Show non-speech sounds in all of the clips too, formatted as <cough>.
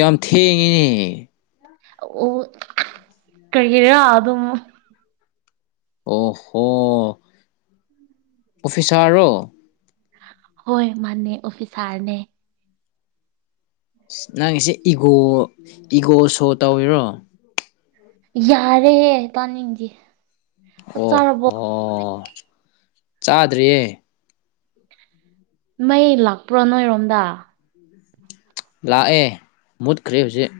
ꯌꯥꯝ ꯊꯦꯡꯉꯤ ꯑꯣ ꯀꯩꯒꯤꯔ ꯑꯗꯨꯝ ꯑꯣ ꯍꯣ ꯑꯣꯐꯤꯁꯥꯔꯔꯣ ꯍꯣꯏ ꯃꯥꯅꯦ ꯑꯣꯐꯤꯁꯥꯔꯅꯦ ꯅꯪꯒꯤꯁꯦ ꯏꯒꯣ ꯏꯒꯣ ꯁꯣ ꯇꯧꯔꯤꯔꯣ ꯌꯥꯔꯦꯍꯦ ꯇꯥꯅꯤꯡꯗꯤ ꯑꯣ ꯍꯣ ꯆꯥꯗ꯭ꯔꯤꯌꯦ ꯃꯩ ꯂꯥꯛꯄ꯭ꯔꯣ ꯅꯣꯏꯔꯣꯝꯗ <inaudible> ꯂꯥꯛꯑꯦ ꯃꯨꯠꯈ꯭ꯔꯦ ꯍꯧꯖꯤꯛ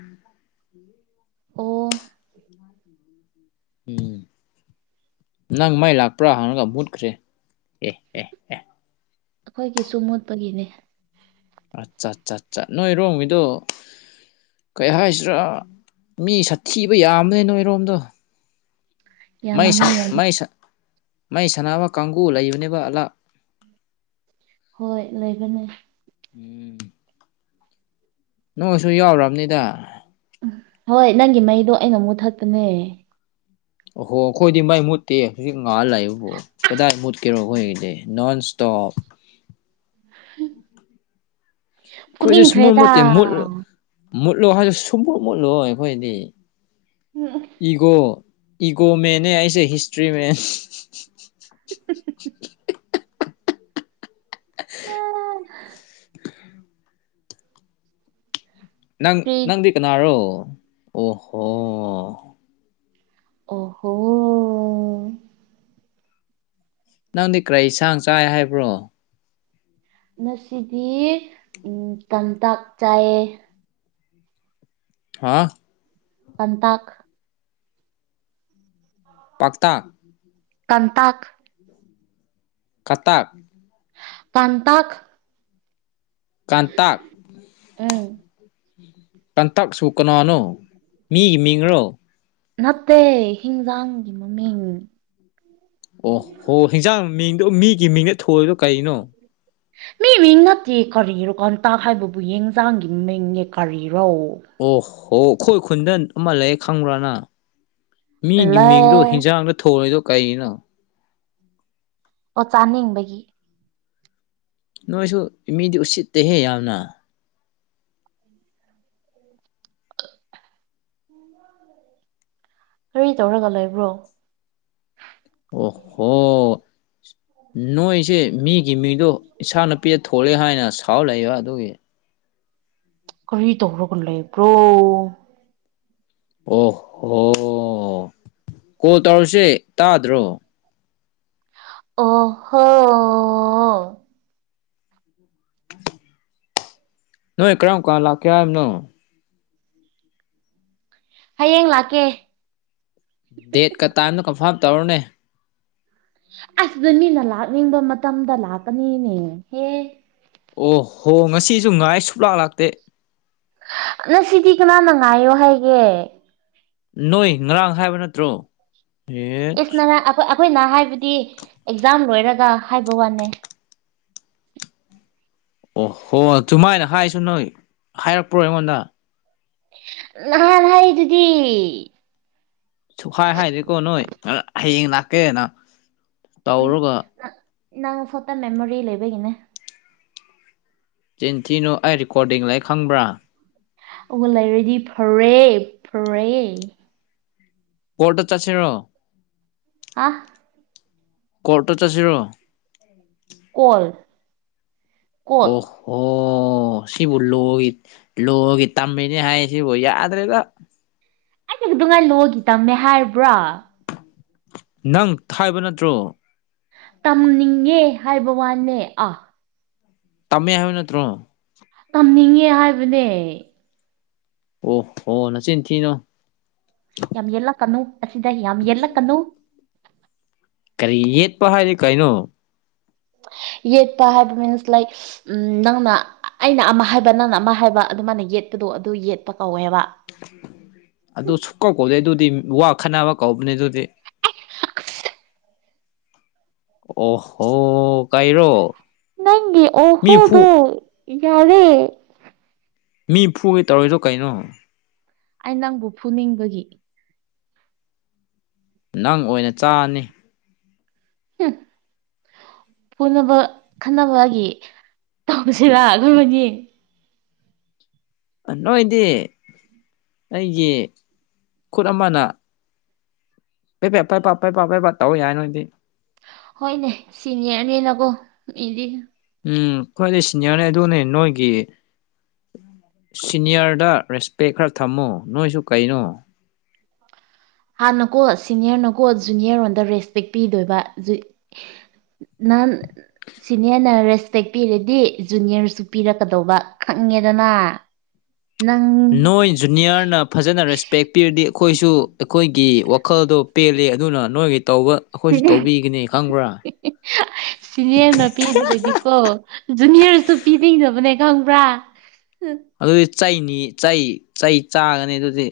ꯑꯣ <inaudible> ꯎꯝ ꯅꯪ ꯃꯩ ꯂꯥꯛꯄ꯭ꯔꯥ ꯍꯪꯉꯒ ꯃꯨꯠꯈ꯭ꯔꯦ ꯑꯦ ꯑꯦ ꯑꯩꯈꯣꯏꯒꯤꯁꯨ ꯃꯨꯠꯄꯒꯤꯅꯦ ꯑꯠꯆꯥ ꯆꯥ ꯆꯥ ꯅꯣꯏꯔꯣꯡꯒꯤꯗꯣ ꯀꯩ ꯍꯥꯏꯁꯤꯔꯥ ꯃꯤ ꯁꯥꯊꯤꯕ ꯌꯥꯝꯃꯤ ꯅꯣꯏꯔꯣꯝꯗꯣ ꯌꯥꯝꯕꯅꯦ ꯌꯥꯝ ꯩꯩ ꯃꯩ ꯁꯥꯟꯅꯕ ꯀꯥꯡꯒꯕꯨ ꯂꯩꯕꯅꯦꯕ ꯑꯂꯥ ꯍꯣꯏ ꯂꯩꯕꯅꯦ ꯎꯝ ꯅꯣꯡꯁꯨ ꯌꯥꯎꯔꯕꯅꯤꯗ ꯎꯝ ꯍꯣꯏ ꯅꯪꯒꯤ ꯃꯩꯗꯣ ꯑꯩꯅ ꯃꯨꯊꯠꯄꯅꯦ ꯑꯍꯣ ꯑꯩꯈꯣꯏꯗꯤ ꯃꯥꯏ ꯃꯨꯠꯇꯦ ꯍꯧꯖꯤꯛ ꯉꯥꯍꯜꯂꯥꯛꯏꯕꯕꯨꯣ ꯀꯗꯥ ꯃꯨꯠ ꯀꯔꯣ ꯑꯣꯏꯣꯏꯗ ꯅꯣ ꯁꯇꯣꯞ <inaudible> ꯀꯣꯏꯗꯤ ꯁꯨꯃꯨꯠ ꯐꯨꯅꯤꯡꯈ꯭ꯔꯦꯗ ꯃꯨꯠꯇꯦ ꯃꯨꯠ ꯃꯨꯠꯂꯣ ꯍꯥꯏꯁꯨ ꯁꯨꯝꯃꯨꯠ ꯃꯨꯠꯂꯣꯏ ꯑꯩꯈꯣꯏꯗꯤ ꯎꯝ ꯏꯒꯣ ꯏꯒꯣ ꯃꯦꯟꯅꯦ ꯑꯩꯁꯦ ꯍꯤꯁꯇ꯭ꯔꯤ ꯃꯦꯟ <inaudible> <inaudible> ꯅꯪ ꯀ꯭ꯔꯤ ꯅꯪꯗꯤ ꯀꯅꯥꯔꯣ ꯑꯣꯍꯣ ꯑꯣ ꯍꯣ ꯅꯪꯗꯤ ꯀꯔꯤꯁꯥꯡ ꯆꯥꯏ ꯍꯥꯏꯕ꯭ꯔꯣ ꯉꯁꯤꯗꯤ ꯎ ꯇꯇꯥꯛ ꯆꯥꯏꯌꯦ ꯍꯥꯥ ꯄꯟꯇꯥꯈ ꯄꯥꯛꯇꯥ ꯎꯝ ꯀꯇꯥꯥꯛ ꯀꯇꯛ ꯀꯥꯟꯇꯥꯛ ꯀꯇꯛ ꯎꯝ ꯇꯟꯇꯛꯁꯨ ꯀꯅꯥꯅꯣ ꯃꯤꯒꯤ ꯃꯤꯡꯔꯣ ꯅꯠꯇꯦ ꯍꯤꯡꯖꯥꯡꯒꯤ ꯃꯃꯤꯡ ꯑꯣ ꯍꯣ ꯍꯤꯟꯖꯥꯡ ꯃꯤꯡꯗꯣ ꯃꯤꯒꯤ ꯃꯤꯡꯗ ꯊꯣꯏꯗꯣ ꯀꯩꯅꯣ ꯃꯤ ꯃꯤꯡ ꯅꯠꯇꯦ ꯀꯔꯤꯔꯣ ꯀꯇꯥꯛ ꯍꯥꯏꯕꯕꯨ ꯌꯦꯟꯖꯥꯡꯒꯤ ꯃꯤꯡꯅꯦ ꯀꯔꯤꯔꯣ ꯑꯣ ꯍꯣ ꯑꯩꯈꯣꯏ ꯈꯨꯟꯗꯟ ꯑꯃ ꯂꯩꯌꯦ ꯈꯪꯕ꯭ꯔꯥꯅ ꯃꯤꯒꯤ ꯂꯦ ꯃꯤꯡꯗꯣ ꯍꯤꯟꯖꯥꯡꯗ ꯊꯣꯡꯉꯗꯣ ꯀꯔꯤꯒꯤꯅꯣ ꯑꯣ ꯆꯥꯅꯤꯡꯕꯒꯤ ꯅꯣꯏꯁꯨ ꯃꯤꯗꯤ ꯎꯠꯁꯤꯠꯇꯦꯍꯦ ꯌꯥꯝꯅ ꯎ ꯀꯔꯤ ꯇꯧꯔꯒ ꯂꯩꯕ꯭ꯔꯣ ꯑꯣꯍꯣ ꯅꯣꯏꯁꯦ ꯃꯤꯒꯤ ꯃꯤꯗꯣ ꯏꯥ ꯅꯨꯄꯤꯗ ꯊꯣꯛꯣꯂꯦ ꯍꯥꯏꯅ ꯁꯥꯎ ꯂꯩꯛꯏꯕ ꯑꯗꯨꯒꯤ ꯀꯔꯤ ꯇꯧꯔꯒꯅ ꯂꯩꯕ꯭ꯔꯣ ꯑꯣ ꯍꯣ ꯀꯣꯜ ꯇꯧꯔꯁꯦ ꯇꯥꯗ꯭ꯔꯣ ꯑꯣꯍꯣ ꯎ ꯅꯣꯏ ꯀꯔꯝ ꯀꯥꯟ ꯂꯥꯛꯀꯦ ꯍꯥꯏꯕꯅꯣ ꯍꯌꯦꯡ ꯂꯥꯛꯀꯦ ꯗꯦꯠꯀ ꯇꯥꯏꯝꯗꯣ ꯀꯟꯐꯥꯝ ꯇꯧꯔꯨꯅꯦ ꯑꯁꯤꯗ ꯃꯤꯅ ꯂꯥꯛꯅꯤꯡꯕ ꯃꯇꯝꯗ ꯂꯥꯛꯀꯅꯤꯅꯦꯍꯦ ꯑꯣ ꯍꯣ ꯉꯁꯤꯁꯨ ꯉꯥꯏ ꯁꯨꯞꯂꯥꯛ ꯂꯥꯛꯇꯦ ꯅ ꯁꯤꯗꯤ ꯀꯅꯥꯅ ꯉꯥꯏꯌꯣ ꯍꯥꯏꯒꯦ ꯅꯣꯏ ꯉꯔꯥꯡ ꯍꯥꯏꯕ ꯅꯠꯇ꯭ꯔꯣ ꯑꯦ ꯏꯁ ꯅ ꯑꯩꯈ ꯑꯩꯈꯣꯏꯅ ꯍꯥꯏꯕꯗꯤ ꯑꯦꯛꯖꯥꯝ ꯂꯣꯏꯔꯒ ꯍꯥꯏꯕ ꯋꯥꯅꯦ ꯑꯣ ꯍꯣ ꯑꯗꯨꯨꯃꯥꯏꯅ ꯍꯥꯏꯁꯨ ꯅꯣꯏ ꯍꯥꯏꯔꯛꯄ꯭ꯔꯣ ꯑꯩꯉꯣꯟꯗ ꯅꯍꯥꯟ ꯍꯥꯏ ꯑꯗꯨꯗꯤ ꯁꯨꯛꯈꯥꯏ ꯍꯥꯏꯔꯦꯀꯣ ꯅꯣꯏ ꯍꯌꯦꯡ ꯂꯥꯛꯀꯦꯅ ꯇꯧꯔꯒ ꯏꯅꯥꯪ ꯐꯣꯇ ꯃꯦꯃꯣꯔꯤ ꯂꯩꯕꯒꯤꯅꯦ ꯆꯤꯟꯊꯤꯅꯨ ꯑꯩ ꯔꯤꯀꯣꯔꯗꯤꯡ ꯂꯩ ꯈꯪꯕ꯭ꯔꯥ ꯑꯗꯨꯒ ꯂꯩꯔꯗꯤ ꯐꯔꯦ ꯐꯔꯦ ꯀꯣꯠꯇ ꯆꯥꯁꯤꯔꯣ ꯍꯥ ꯀꯣꯔꯠꯇ ꯆꯠꯁꯤꯔꯣ ꯀꯣꯜ ꯀꯣꯜ ꯑꯣꯐ ꯑꯣ ꯁꯤꯕꯨ ꯂꯣꯒꯤ ꯂꯣꯒꯤ ꯇꯝꯃꯤꯅꯤ ꯍꯥꯏ ꯁꯤꯕꯨ ꯌꯥꯗ꯭ꯔꯒ ꯍꯦꯛ ꯑꯗꯨꯉꯥꯏ ꯂꯣꯒꯤ ꯇꯝꯃꯦ ꯍꯥꯏꯔꯕ꯭ꯔꯥ ꯅꯪ ꯊꯥꯏꯕ ꯅꯠꯇ꯭ꯔꯣ ꯇꯝꯅꯤꯡꯉꯦ ꯍꯥꯏꯕ ꯋꯥꯅꯦ ꯑꯥ ꯇꯝꯃꯦ ꯍꯥꯏꯕ ꯅꯠꯇ꯭ꯔꯣ ꯇꯝꯅꯤꯡꯉꯦ ꯍꯥꯏꯕꯅꯦ ꯑꯣ ꯍꯣ ꯅꯆꯤꯟ ꯊꯤꯅꯣ ꯌꯥꯝ ꯌꯦꯂ ꯀꯟꯅꯨ ꯑꯁꯤꯗ ꯌꯥꯝ ꯌꯦꯂꯛ ꯀꯟꯅꯨ ꯀꯔꯤ ꯌꯦꯠꯄ ꯍꯥꯏꯔꯤ ꯀꯩꯅꯣ ꯌꯦ ꯇ ꯍꯥꯏꯕ ꯃꯤꯟꯁ ꯂꯥꯏꯛ ꯅꯪꯅ ꯑꯩꯅ ꯑꯃ ꯍꯥꯏꯕ ꯅꯪꯅ ꯑꯃ ꯍꯥꯏꯕ ꯑꯗꯨꯃꯥꯏꯅ ꯌꯦꯠꯄꯗꯣ ꯑꯗꯨ ꯌꯦꯠꯄ ꯀꯧꯋꯦꯕ ꯑꯗꯨ ꯁꯨꯛ ꯀꯧ ꯀꯧꯗꯦ ꯑꯗꯨꯗꯤ ꯋꯥ ꯈꯠꯅꯕ ꯀꯧꯕꯅꯦ ꯑꯗꯨꯗꯤ ꯑꯣ ꯍꯣ ꯀꯩꯔꯣ ꯅꯪꯒꯤ ꯑꯣ ꯃꯤ ꯐꯨ ꯍꯣꯗꯨ ꯌꯥꯔꯦ ꯃꯤ ꯐꯨꯒꯤ ꯇꯧꯔꯏꯗꯣ ꯀꯩꯅꯣ ꯑꯩ ꯅꯪꯕꯨ ꯐꯨꯅꯤꯡꯕꯒꯤ ꯅꯪ ꯑꯣꯏꯅ ꯆꯥꯅꯤ ꯎꯝ ꯄꯨꯅꯕ ꯈꯟꯅꯕꯒꯤ ꯇꯧꯕꯁꯤꯔ ꯑꯩꯈꯣꯏ ꯃ ꯌꯦꯡ ꯅꯣꯏꯗꯤ ꯑꯩꯒꯤ ꯈꯨꯠ ꯑꯃꯅ ꯄ ꯄꯦꯄ ꯄꯄꯩ ꯄꯥꯄꯩ ꯄ ꯇꯧꯏ ꯌꯥꯏ ꯅꯣꯏꯗꯤ ꯍꯣꯏꯅꯦ ꯁꯤꯅꯦꯔꯅꯦꯅꯀꯣ ꯏꯗꯤ ꯎꯝ ꯈ꯭ꯋꯥꯏꯗꯒꯤꯩ ꯁꯤꯅꯤꯌꯥꯔꯅꯦ ꯑꯗꯨꯅꯦ ꯅꯣꯏꯒꯤ ꯁꯤꯅꯤꯌꯔꯗ ꯔꯦꯁꯄꯦꯛ ꯈꯔ ꯊꯝꯃꯨ ꯅꯣꯏꯁꯨ ꯀꯩꯅꯣ ꯍꯥꯟꯅꯀꯣ ꯁꯤꯅꯤꯌꯔꯅꯀꯣ ꯖꯨꯅꯤꯌꯔ ꯂꯣꯟꯗ ꯔꯦꯁꯄꯦꯛ ꯄꯤꯗꯣꯏꯕ ꯅꯥꯟ ꯁꯤꯅꯤꯌꯔꯅ ꯔꯦꯁꯄꯦꯛ ꯄꯤꯔꯗꯤ ꯖꯨꯅꯤꯌꯔꯁꯨ ꯄꯤꯔꯛꯀꯗꯧꯕ ꯈꯪꯉꯦꯗꯅ ꯅꯪ ꯅꯣꯏ ꯖꯨꯅꯤꯌꯔꯅ ꯐꯖꯅ ꯔꯦꯁꯄꯦꯛ ꯄꯤꯔꯗꯤ ꯑꯩꯈꯣꯏꯁꯨ ꯑꯩꯈꯣꯏꯒꯤ ꯋꯥꯈꯜꯗꯣ ꯄꯦꯜꯜꯂꯤ ꯑꯗꯨꯅ ꯅꯣꯏꯒꯤ ꯇꯧꯕ ꯑꯩꯈꯣꯏꯁꯨ ꯇꯧꯕꯤꯒꯅꯤ ꯈꯪꯕ꯭ꯔꯥ ꯁꯤꯅꯦꯅꯄꯤꯤꯗ꯭ꯔꯗꯤ ꯀꯣ ꯖꯨꯅꯤꯌꯔꯁꯨ ꯄꯤꯅꯤꯡꯗꯕꯅꯦ ꯈꯪꯕ꯭ꯔꯥ ꯑꯗꯨꯗꯤ ꯆꯩꯅꯤ ꯆꯩ ꯆꯩ ꯆꯥꯒꯅꯤ ꯑꯗꯨꯗꯤ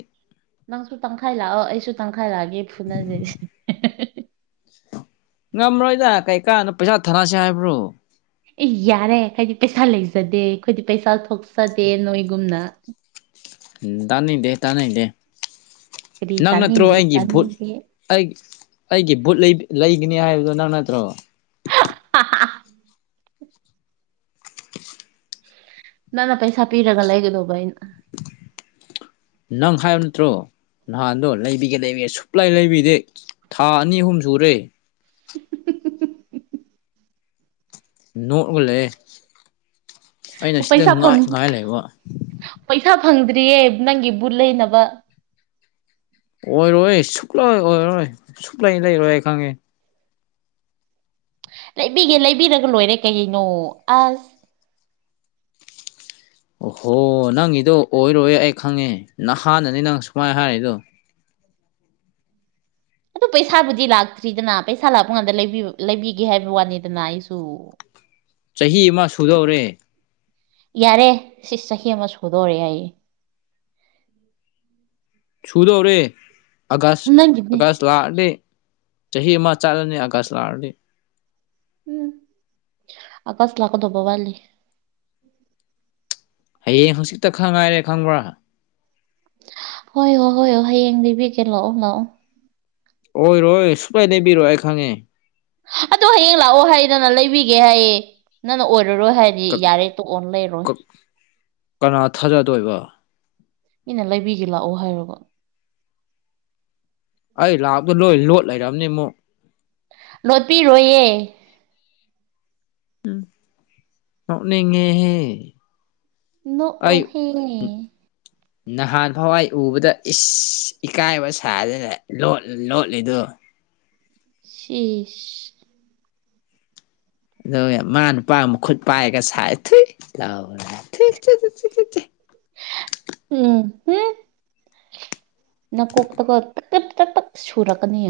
ꯅꯪꯁꯨ ꯇꯪꯈꯥꯏ ꯂꯥꯛꯑꯣ ꯑꯩꯁꯨ ꯇꯪꯈꯥꯏ ꯂꯥꯛꯑꯒꯦ ꯐꯨꯅꯖꯩꯁꯦ ꯉꯝꯔꯣꯏꯗ ꯀꯩꯀꯥꯟꯅꯣ ꯄꯩꯁꯥ ꯊꯥꯅꯔꯁꯤꯦ ꯍꯥꯏꯕ꯭ꯔꯣ ꯑꯦ ꯌꯥꯔꯦ ꯍꯥꯏꯗꯤ ꯄꯩꯁꯥ ꯂꯩꯖꯗꯦ ꯑꯩꯣꯏꯗꯤ ꯄꯩꯁꯥ ꯊꯣꯛꯆꯗꯦ ꯅꯣꯏꯒꯨꯝꯅ ꯎꯝ ꯇꯥꯅꯩꯗꯦ ꯇꯥꯅꯩꯗꯦ ꯀꯔꯤ ꯅꯪ ꯅꯠꯇ꯭ꯔꯣ ꯇꯥꯅꯤꯡꯗꯦ ꯑꯩꯒꯤ ꯚꯨꯠ ꯇꯥꯅꯤꯡꯗꯦ ꯑꯩ ꯑꯩꯒꯤ ꯕꯨꯠ ꯂꯩꯒꯅꯤ ꯍꯥꯏꯕꯗꯣ ꯅꯪ ꯅꯠꯇ꯭ꯔꯣ ꯍꯥꯍꯥ ꯅꯪ ꯅ ꯄꯩꯁꯥ ꯄꯤꯔꯒ ꯂꯩꯒꯗꯧꯕ ꯑꯩꯅ <inaudible> ꯅꯪ ꯍꯥꯏꯕ ꯅꯠꯇ꯭ꯔꯣ ꯅꯍꯥꯟꯗꯣ ꯂꯩꯕꯤꯒꯦ ꯂꯩꯕꯤꯒꯦ ꯁꯨꯛꯂꯥꯏ ꯂꯩꯕꯤꯗꯦ ꯊꯥ ꯑꯅꯤ ꯑꯍꯨꯝ ꯁꯨꯔꯦ ꯅꯣꯛꯑꯒ ꯂꯩꯌꯦ ꯄꯩꯁꯥ ꯐꯪ ꯉꯥꯏ ꯂꯩꯕ ꯄꯩꯁꯥ ꯐꯪꯗ꯭ꯔꯤꯌꯦ ꯅꯪꯒꯤ ꯕꯨꯠ ꯂꯩꯅꯕ ꯑꯣꯏꯔꯣꯏ ꯁꯨꯛꯂꯣꯏ ꯑꯣꯏꯔꯣꯏ ꯁꯨꯛꯂꯩ ꯂꯩꯔꯣꯏ ꯑꯪ ꯈꯪꯉꯦ ꯂꯩꯕꯤꯒꯦ ꯂꯩꯕꯤꯔꯒ ꯂꯣꯏꯔꯦ ꯀꯩꯩꯅꯣ ꯑꯁ ꯑꯣꯍꯣ ꯅꯪꯒꯤꯗꯣ ꯑꯣꯏꯔꯣꯏ ꯑꯩ ꯈꯪꯉꯦ ꯅꯍꯥꯟꯅꯅꯤ ꯅꯪ ꯁꯨꯃꯥꯏꯅ ꯍꯥꯏꯔꯛꯗꯣ ꯑꯗꯨ ꯄꯩꯁꯥꯕꯨꯗꯤ ꯂꯥꯛꯇ꯭ꯔꯤꯗꯅ ꯄꯩꯁꯥ ꯂꯥꯛꯄ ꯀꯥꯟꯗ ꯂꯩꯕꯤꯒꯦ ꯍꯥꯏꯕ ꯋꯥꯅꯤꯗꯅ ꯑꯩꯁꯨ ꯆꯍꯤ ꯑꯃ ꯁꯨꯗꯧꯔꯦ ꯌꯥꯔꯦ ꯁꯤ ꯆꯍꯤ ꯑꯃ ꯁꯨꯗꯣꯔꯑꯦ ꯑꯩ ꯁꯨꯗꯧꯔꯦ ꯑꯥꯒꯁ ꯅꯪꯒꯤꯗꯤ ꯑꯥꯒꯁ ꯂꯥꯛꯑꯅꯦ ꯆꯍꯤ ꯑꯃ ꯆꯠꯂꯅꯤ ꯑꯥꯒꯁ ꯂꯥꯛꯑꯗꯤ ꯎꯝ ꯑꯀꯥꯁ ꯂꯥꯛꯀꯗ ꯍꯕꯕꯜꯂꯤ ꯍꯌꯦꯡ ꯍꯪꯆꯤꯛꯇ ꯈꯪ ꯉꯥꯏꯔꯦ ꯈꯪꯕ꯭ꯔꯥ ꯍꯣꯏ ꯍꯣꯏ ꯍꯣꯏ ꯍꯣꯏ ꯍꯌꯦꯡ ꯂꯤꯕꯤꯒꯦ ꯂꯥꯛꯑꯣ ꯂꯥꯛꯑꯣ ꯑꯣꯏꯔꯣꯏ ꯁꯨꯄꯥꯏ ꯂꯩꯕꯤꯔꯣ ꯑꯩ ꯈꯪꯉꯦ ꯑꯗꯣ ꯍꯌꯦꯡ ꯂꯥꯛꯑꯣ ꯍꯥꯏꯗꯅ ꯂꯩꯕꯤꯒꯦ ꯍꯥꯏꯌꯦꯦ ꯅꯪꯅ ꯑꯣꯏꯔꯔꯣꯏ ꯍꯥꯏꯅ ꯀꯛ ꯀꯛ ꯀꯅꯥ ꯊꯥꯖꯗꯣꯏꯕ ꯃꯤꯅ ꯂꯩꯕꯤꯒꯦ ꯂꯥꯛꯑꯣ ꯍꯥꯏꯔꯕ ꯑꯩ ꯂꯥꯛꯕꯗꯣ ꯂꯣꯏ ꯂꯣꯠ ꯂꯩꯔꯝꯅꯤ ꯑꯃꯨꯛ ꯂꯣꯠꯄꯤꯔꯣꯏꯌꯦ ꯎꯝ ꯅꯣꯛꯅꯤꯡꯉꯦꯍꯦ ꯑꯩ ꯅꯣꯛꯑꯣ ꯍꯦ <inaudible> ꯅꯍꯥꯟ ꯐꯋꯥꯏ ꯎꯕꯗ ꯏꯁ ꯏꯀꯥꯏꯕ ꯁꯥꯗꯅ ꯂꯣꯠꯂ ꯂꯣꯠꯂꯤꯗꯨ ꯁꯤꯏꯁ ꯑꯗꯨꯒ ꯃꯥ ꯅꯨꯄꯥ ꯃꯈꯠ ꯄꯥꯏꯔꯒ ꯁꯥꯏ ꯊꯨꯏ ꯂ ꯎꯝ ꯍꯝ ꯅꯀꯣꯛ ꯇꯣ ꯇꯀꯠ ꯇꯦꯠ ꯇ ꯁꯨꯔꯜꯀꯅꯤ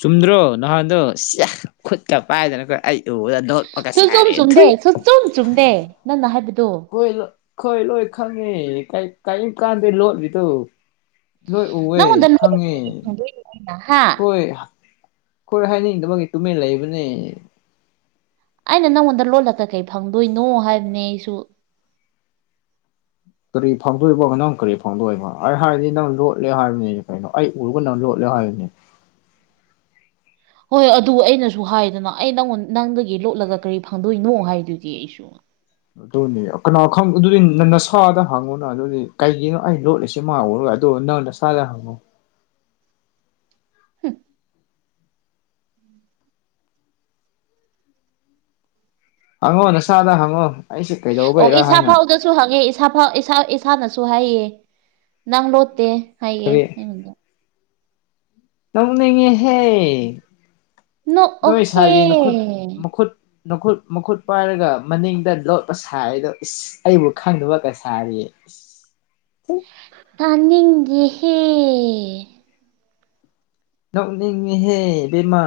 ꯆꯨꯝꯗ꯭ꯔꯣ ꯅꯍꯥꯟꯗꯣ ꯁꯤꯌꯦ ꯈꯨꯠꯀ ꯄꯥꯏꯗꯅꯀꯣꯏ ꯑꯩ ꯎꯕꯗ ꯂꯣꯠꯄꯀ ꯁꯨꯆꯨꯝ ꯁꯥꯔꯦ ꯆꯨꯝꯗꯦ ꯊꯨꯏ ꯁꯨꯆꯨꯝ ꯆꯨꯝꯗꯦ ꯅꯪꯅ ꯍꯥꯏꯕꯗꯣ ꯈꯣꯏ ꯂꯣꯏ ꯈꯪꯉꯦ ꯀꯔꯤꯝ ꯀꯥꯟꯗꯦ ꯂꯣꯠꯂꯤꯗꯣ ꯂꯣꯏ ꯎꯋꯦ ꯅꯉꯣꯟꯗ <unintelligible> ꯍꯥ ꯍꯣꯏ ꯈꯣꯏ ꯍꯥꯏꯅꯤꯡꯗꯕꯒꯤ ꯇꯨꯃꯤꯟꯅ ꯂꯩꯕꯅꯦ ꯑꯩꯅ ꯅꯪꯉꯣꯟꯗ ꯂꯣꯠꯂꯒ ꯀꯩ ꯐꯪꯗꯣꯏꯅꯣ ꯍꯥꯏꯕꯅꯦ ꯑꯩꯁꯨ ꯀꯔꯤ ꯐꯪꯗꯣꯏꯕꯣ ꯅꯪ ꯀꯔꯤ ꯐꯪꯗꯣꯏꯕꯣ ꯑꯩ ꯍꯥꯏꯔꯗꯤ ꯅꯪ ꯂꯣꯠꯂꯦ ꯍꯥꯏꯕꯅꯤꯅꯦ ꯀꯩꯅꯣ ꯑꯩ ꯎꯔꯒ ꯅꯪ ꯂꯣꯠꯂꯦ ꯍꯥꯏꯕꯅꯤ ꯍꯣꯏ ꯑꯗꯨ ꯑꯩꯅꯁꯨ ꯍꯥꯏꯗꯅ ꯑꯩ ꯅꯪꯉꯣꯟ ꯅꯪꯗꯒꯤ ꯂꯣꯠꯂꯒ ꯀꯔꯤ ꯐꯪꯗꯣꯏꯅꯣ ꯍꯥꯏꯗꯨꯗꯤ ꯑꯩꯁꯨ ꯑꯗꯨꯅꯤ ꯀꯅꯥꯣ ꯈꯪ ꯑꯗꯨꯗꯤ ꯅ ꯅꯁꯥꯗ ꯍꯪꯉꯨꯅ ꯑꯗꯨꯗꯤ ꯀꯩꯒꯤꯅꯣ ꯑꯩ ꯂꯣꯠꯂꯤꯁꯤ ꯃꯥ ꯎꯔꯒ ꯑꯗꯣ ꯅꯪꯅ ꯅꯁꯥꯥꯗ ꯍꯪꯉꯣ ꯍꯝ ꯍꯪꯉꯣ ꯅꯁꯥꯥꯗ ꯍꯪꯉꯣ ꯑꯩꯁꯦ ꯑꯣ ꯀꯩꯗꯧꯕꯩꯔꯥ ꯏꯁꯥꯥ ꯍꯥꯏꯅ ꯐꯥꯎꯗ ꯁꯨ ꯍꯪꯉꯦ ꯏꯁꯥ ꯐꯥꯎ ꯏꯁꯥ ꯏꯁꯥꯅꯁꯨ ꯍꯥꯏꯌꯦ ꯅꯪ ꯂꯣꯠꯇꯦ ꯍꯥꯏꯌꯦ ꯀꯔꯤ ꯑꯩꯉꯣꯟꯗꯣ ꯅꯣꯛꯅꯤꯡꯉꯦꯍꯦ ꯅꯣꯏ ꯅꯣꯛꯑꯣꯍꯦ ꯁꯥꯏꯒꯤ ꯅꯈꯨꯠ ꯃꯈꯨꯠ ꯃꯈꯨꯠ ꯃꯈꯨꯠ ꯄꯥꯏꯔꯒ ꯃꯅꯤꯡꯗ ꯂꯣꯠꯄ ꯁꯥꯔꯤꯗꯣ ꯏꯁ ꯑꯩꯕꯨ ꯈꯪꯗꯕꯒ ꯁꯥꯔꯤꯌꯦ ꯇꯅꯤꯡꯗꯦꯍꯦ ꯅꯣꯛꯅꯤꯡꯉꯦꯍꯦ ꯕꯦꯝꯃꯥ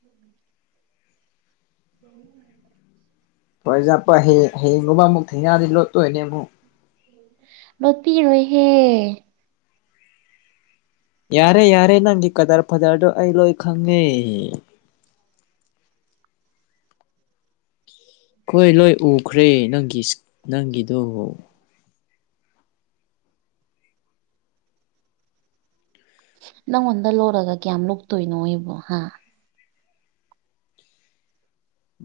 ꯎꯝ <inaudible> ꯎꯝ ꯋꯥꯏꯖꯠꯄ ꯍꯌꯦꯡ ꯍꯌꯦꯡꯒꯨꯝꯕ ꯑꯃꯨꯛ ꯊꯦꯡꯅꯔꯗꯤ ꯂꯣꯠꯇꯣꯏꯅꯦ ꯑꯃꯨꯛ <inaudible> ꯂꯣꯠꯄꯤꯔꯣꯏꯍꯦ ꯌꯥꯔꯦ ꯌꯥꯔꯦ ꯅꯪꯒꯤ ꯀꯗ꯭ꯔ ꯐꯗ꯭ꯔꯗꯣ ꯑꯩ ꯂꯣꯏ ꯈꯪꯉꯦ ꯑꯈꯣꯏ ꯂꯣꯏ ꯎꯈ꯭ꯔꯦ ꯅꯪꯒꯤ ꯅꯪꯒꯤꯗꯣ ꯅꯪꯉꯣꯟꯗ ꯂꯣꯔꯒ ꯀꯌꯥꯝ ꯂꯣꯛꯇꯣꯏꯅꯣ ꯑꯩꯕꯣ ꯍꯥ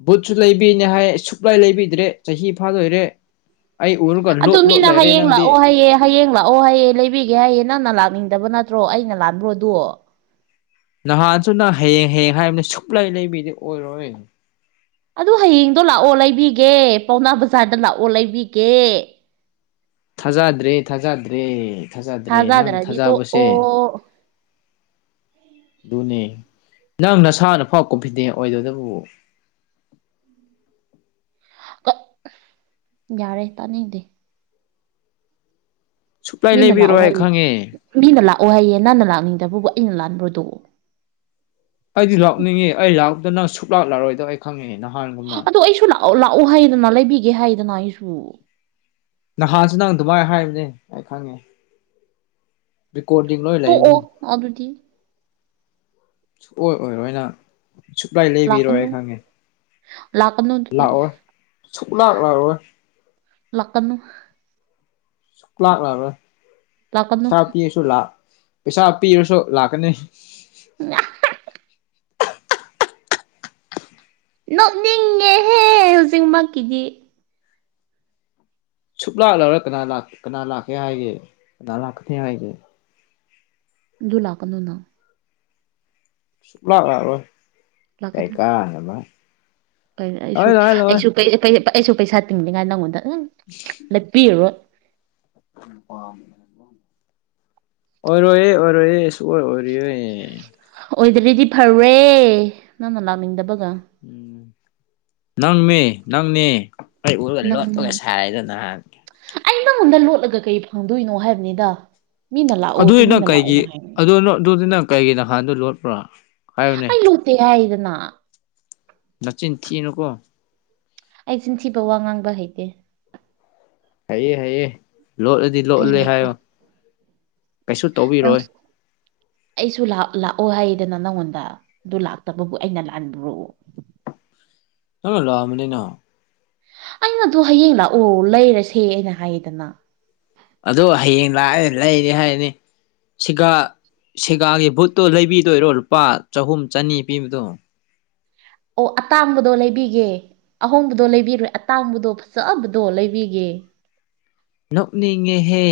ꯕꯨꯠꯁꯨ ꯂꯩꯕꯤꯅꯦ ꯍꯥꯏ ꯁꯨꯛꯂꯩ ꯂꯩꯕꯤꯗ꯭ꯔꯦ ꯆꯍꯤ ꯐꯥꯗꯣꯏꯔꯦ ꯑꯩ ꯎꯔꯒ ꯂꯣꯠ ꯑꯗꯨ ꯂꯣꯠ ꯃꯤꯅ ꯂꯩꯔꯦ ꯅꯪꯗꯤ ꯍꯥꯏꯌꯦ ꯍꯌꯦꯡ ꯂꯥꯛꯑꯣ ꯍꯌꯦꯡ ꯂꯩꯕꯤꯒꯦ ꯍꯥꯏꯌꯦ ꯅꯪꯅ ꯂꯥꯛꯅꯤꯡꯗꯕ ꯅꯠꯇ꯭ꯔꯣ ꯑꯩꯅ ꯂꯥꯟꯕ꯭ꯔꯣ ꯑꯗꯣ ꯅꯍꯥꯟꯁꯨ ꯅ ꯍꯌꯦꯡ ꯍꯌꯦꯡ ꯍꯥꯏꯕꯅꯤ ꯁꯨꯛꯂꯩ ꯂꯩꯕꯤꯗꯤ ꯑꯣꯏꯔꯣꯏ ꯑꯗꯨ ꯍꯌꯦꯡꯗꯣ ꯂꯥꯛꯑꯣ ꯂꯩꯕꯤꯒꯦ ꯄꯥꯎꯅꯥ ꯕꯖꯥꯔꯗ ꯂꯥꯛꯑꯣ ꯂꯩꯕꯤꯒꯦ ꯊꯥꯖꯗ꯭ꯔꯦ ꯊꯥꯖꯗ꯭ꯔꯦ ꯊꯥꯖꯗ꯭ꯔꯦ ꯅꯪ ꯊꯥꯖꯗ꯭ꯔꯗꯤ ꯊꯥꯖꯕꯁꯦ ꯇꯣꯛꯑꯣ ꯗꯨꯅꯦ ꯅꯪ ꯅꯁꯥꯅ ꯐꯥꯎ ꯀꯣꯐꯤꯗꯦꯟ ꯑꯣꯏꯗꯣꯏꯇꯕꯨ ꯌꯥꯔꯦ ꯇꯅꯤꯡꯗꯦ ꯁꯨꯛꯂꯩ ꯃꯤꯅ ꯂꯥꯛꯑꯣ ꯂꯩꯕꯤꯔꯣꯏ ꯍꯥꯏꯌꯦ ꯈꯪꯉꯦ ꯃꯤꯅ ꯂꯥꯛꯑꯣ ꯍꯥꯏꯌꯦ ꯅꯪꯅ ꯂꯥꯛꯅꯤꯡꯗꯕꯕꯨ ꯑꯩꯅ ꯂꯥꯟꯕ꯭ꯔꯣ ꯑꯗꯨ ꯑꯩꯗꯤ ꯂꯥꯛꯅꯤꯡꯉꯦ ꯑꯩ ꯂꯥꯛꯇꯅꯪ ꯁꯨꯛ ꯂꯥꯛꯂꯔꯣꯏꯗꯕ ꯑꯩ ꯈꯪꯉꯤꯉꯦ ꯅꯍꯥꯟ ꯑꯗꯣ ꯑꯩꯁꯨ ꯂꯥꯛꯑꯣ ꯂꯥꯛꯑꯣ ꯍꯥꯏꯗꯅ ꯂꯩꯕꯤꯒꯦ ꯍꯥꯏꯗꯅ ꯑꯩꯁꯨ ꯅꯍꯥꯟꯁꯨ ꯅꯪ ꯗꯨꯃꯥꯏ ꯍꯥꯏꯕꯅꯦ ꯑꯩ ꯈꯪꯉꯦ ꯔꯦꯀꯣꯔꯗꯤꯡ ꯂꯣꯏ ꯇꯣꯛꯑꯣ ꯂꯩꯥꯕꯅꯤ ꯑꯗꯨꯗꯤ ꯁꯨꯛꯑꯣꯏ ꯑꯣꯏꯔꯣꯏ ꯅꯪ ꯁꯨꯛꯂꯥꯏ ꯂꯩꯕꯤꯔꯣꯏ ꯑꯩ ꯂꯥꯛꯀꯅꯨ ꯈꯪꯉꯦ ꯂꯥꯛꯀꯅꯨ ꯑꯗꯨꯗꯤ ꯂꯥꯛꯑꯣꯏ ꯁꯨꯛꯂꯥꯛ ꯂꯥꯛꯔꯣꯏ ꯂꯥꯛꯀꯅꯨ ꯁꯨꯛꯂꯥꯛꯂꯔꯣꯏ ꯂꯥꯛꯀꯅꯨ ꯄꯩꯁꯥ ꯄꯤꯔꯁꯨ ꯂꯥꯛ ꯄꯤꯁꯥ ꯄꯤꯔꯁꯨ ꯂꯥꯛꯀꯅꯤ ꯎ <unintelligible> ꯅꯣꯛꯅꯤꯡꯉꯦꯍꯦ ꯍꯧꯖꯤꯛꯃꯛꯀꯤꯗꯤ ꯁꯨꯛꯂꯥꯛ ꯂꯥꯛꯔ ꯀꯅꯥ ꯂꯥꯛ ꯀꯅꯥ ꯂꯥꯛꯀꯅꯤ ꯍꯥꯏꯒꯦ ꯀꯅꯥ ꯂꯥꯛꯀꯅꯤ ꯍꯥꯏ ꯑꯗꯨ ꯂꯥꯛꯀꯅꯣꯅ ꯁꯨꯡꯂꯥꯛ ꯂꯥꯛꯔꯣꯏ ꯀꯩ ꯀꯥꯟꯅꯕ ꯀꯩꯅꯣ ꯑꯩꯁꯨ ꯂꯥꯛꯑꯣꯏ ꯂꯥꯛꯑꯣꯏ ꯂꯥꯛꯑꯣꯏ ꯑꯩꯁꯨ ꯀꯩ ꯀꯩꯅꯣ ꯑꯩꯁꯨ ꯄꯩꯁꯥ ꯇꯤꯡꯗꯉꯥꯏ ꯅꯪꯉꯣꯟꯗ ꯎꯝ ꯎꯝ <inaudible> ꯂꯦꯞꯄꯤꯔꯔꯣꯏ ꯑꯣꯏꯔꯣꯏꯋꯦ ꯑꯣꯏꯔꯣꯏꯋꯦ ꯁꯨꯛꯑꯣꯏ ꯑꯣꯏꯔꯣꯏꯋꯦ ꯑꯣꯏꯗꯗꯗꯤ ꯐꯔꯦ ꯅꯪꯅ ꯂꯥꯛꯅꯤꯡꯗꯕꯒ ꯅꯪꯃꯦ ꯅꯪꯅꯦ ꯑꯩ ꯎꯔꯒ ꯂꯣꯠꯄꯒ ꯅꯪꯅꯦ ꯁꯥꯥꯏꯔꯗꯅ ꯑꯩ ꯅꯪꯉꯣꯟꯗ ꯂꯣꯠꯂꯒ ꯀꯩ ꯐꯪꯗꯣꯏꯅꯣ ꯍꯥꯏꯕꯅꯤꯗ ꯃꯤꯅ ꯑꯗꯨ ꯂꯥꯛꯑꯣ ꯑꯣꯏꯒ ꯇꯨꯃꯤꯟꯅ ꯀꯩꯒꯤ ꯂꯥꯛꯑꯣ ꯍꯥꯏꯕꯅꯤ ꯑꯗꯨ ꯂꯣꯠ ꯑꯗꯨꯗꯤ ꯀꯩꯒꯤ ꯅꯍꯥꯟꯗꯣ ꯂꯣꯠꯄ꯭ꯔꯥ ꯍꯥꯏꯌꯨꯅꯦ ꯑꯩ ꯍꯥꯏꯔꯤꯗꯅ ꯅꯆꯤꯟ ꯊꯤꯅꯨꯀꯣ ꯑꯩ ꯆꯤꯟ ꯊꯤꯕ ꯋꯥ ꯉꯥꯡꯕ ꯍꯩꯇꯦ ꯍꯩꯑꯦ ꯍꯩꯑꯦ ꯂꯣꯠꯂꯗꯤ ꯑꯩ ꯂꯣꯠꯂꯦ ꯍꯩꯇꯦ ꯍꯥꯏꯌꯣ ꯀꯩꯁꯨ ꯅꯪ ꯇꯧꯕꯤꯔꯣꯏ ꯑꯩꯁꯨ ꯂꯥꯛ ꯂꯥꯛꯑꯣ ꯍꯥꯏꯔꯤꯗꯅ ꯅꯪꯉꯣꯟꯗ ꯑꯗꯨ ꯂꯥꯛꯇꯕꯕꯨ ꯑꯩꯅ ꯂꯥꯟꯕ꯭ꯔꯣ ꯅꯪꯅ ꯂꯥꯟꯕꯅꯤꯅ ꯑꯩꯅ ꯑꯗꯣ ꯍꯌꯦꯡ ꯂꯥꯛꯑꯣ ꯂꯩꯔꯁꯦ ꯑꯩꯅ ꯍꯥꯏꯌꯦꯗꯅ ꯑꯗꯣ ꯍꯌꯦꯡ ꯂꯥꯛꯑꯒ ꯂꯩꯔꯦ ꯍꯥꯏꯅꯤ ꯁꯤꯒꯥ ꯁꯤꯒꯥꯒꯤ ꯕꯨꯠꯇꯣ ꯂꯩꯕꯤꯗꯣꯏꯔꯣ ꯂꯨꯄꯥ ꯆꯍꯨꯝ ꯆꯅꯤ ꯄꯤꯕꯗꯣ ꯑꯣ ꯑꯇꯥꯡꯕꯗꯣ ꯂꯩꯕꯤꯒꯦ ꯑꯍꯣꯡꯕꯗꯣ ꯂꯩꯕꯤꯔꯣꯏ ꯑꯇꯥꯡꯕꯗꯣ ꯐꯖꯕꯗꯣ ꯂꯩꯕꯤꯒꯦ ꯅꯣꯛꯅꯤꯡꯉꯦꯍꯦ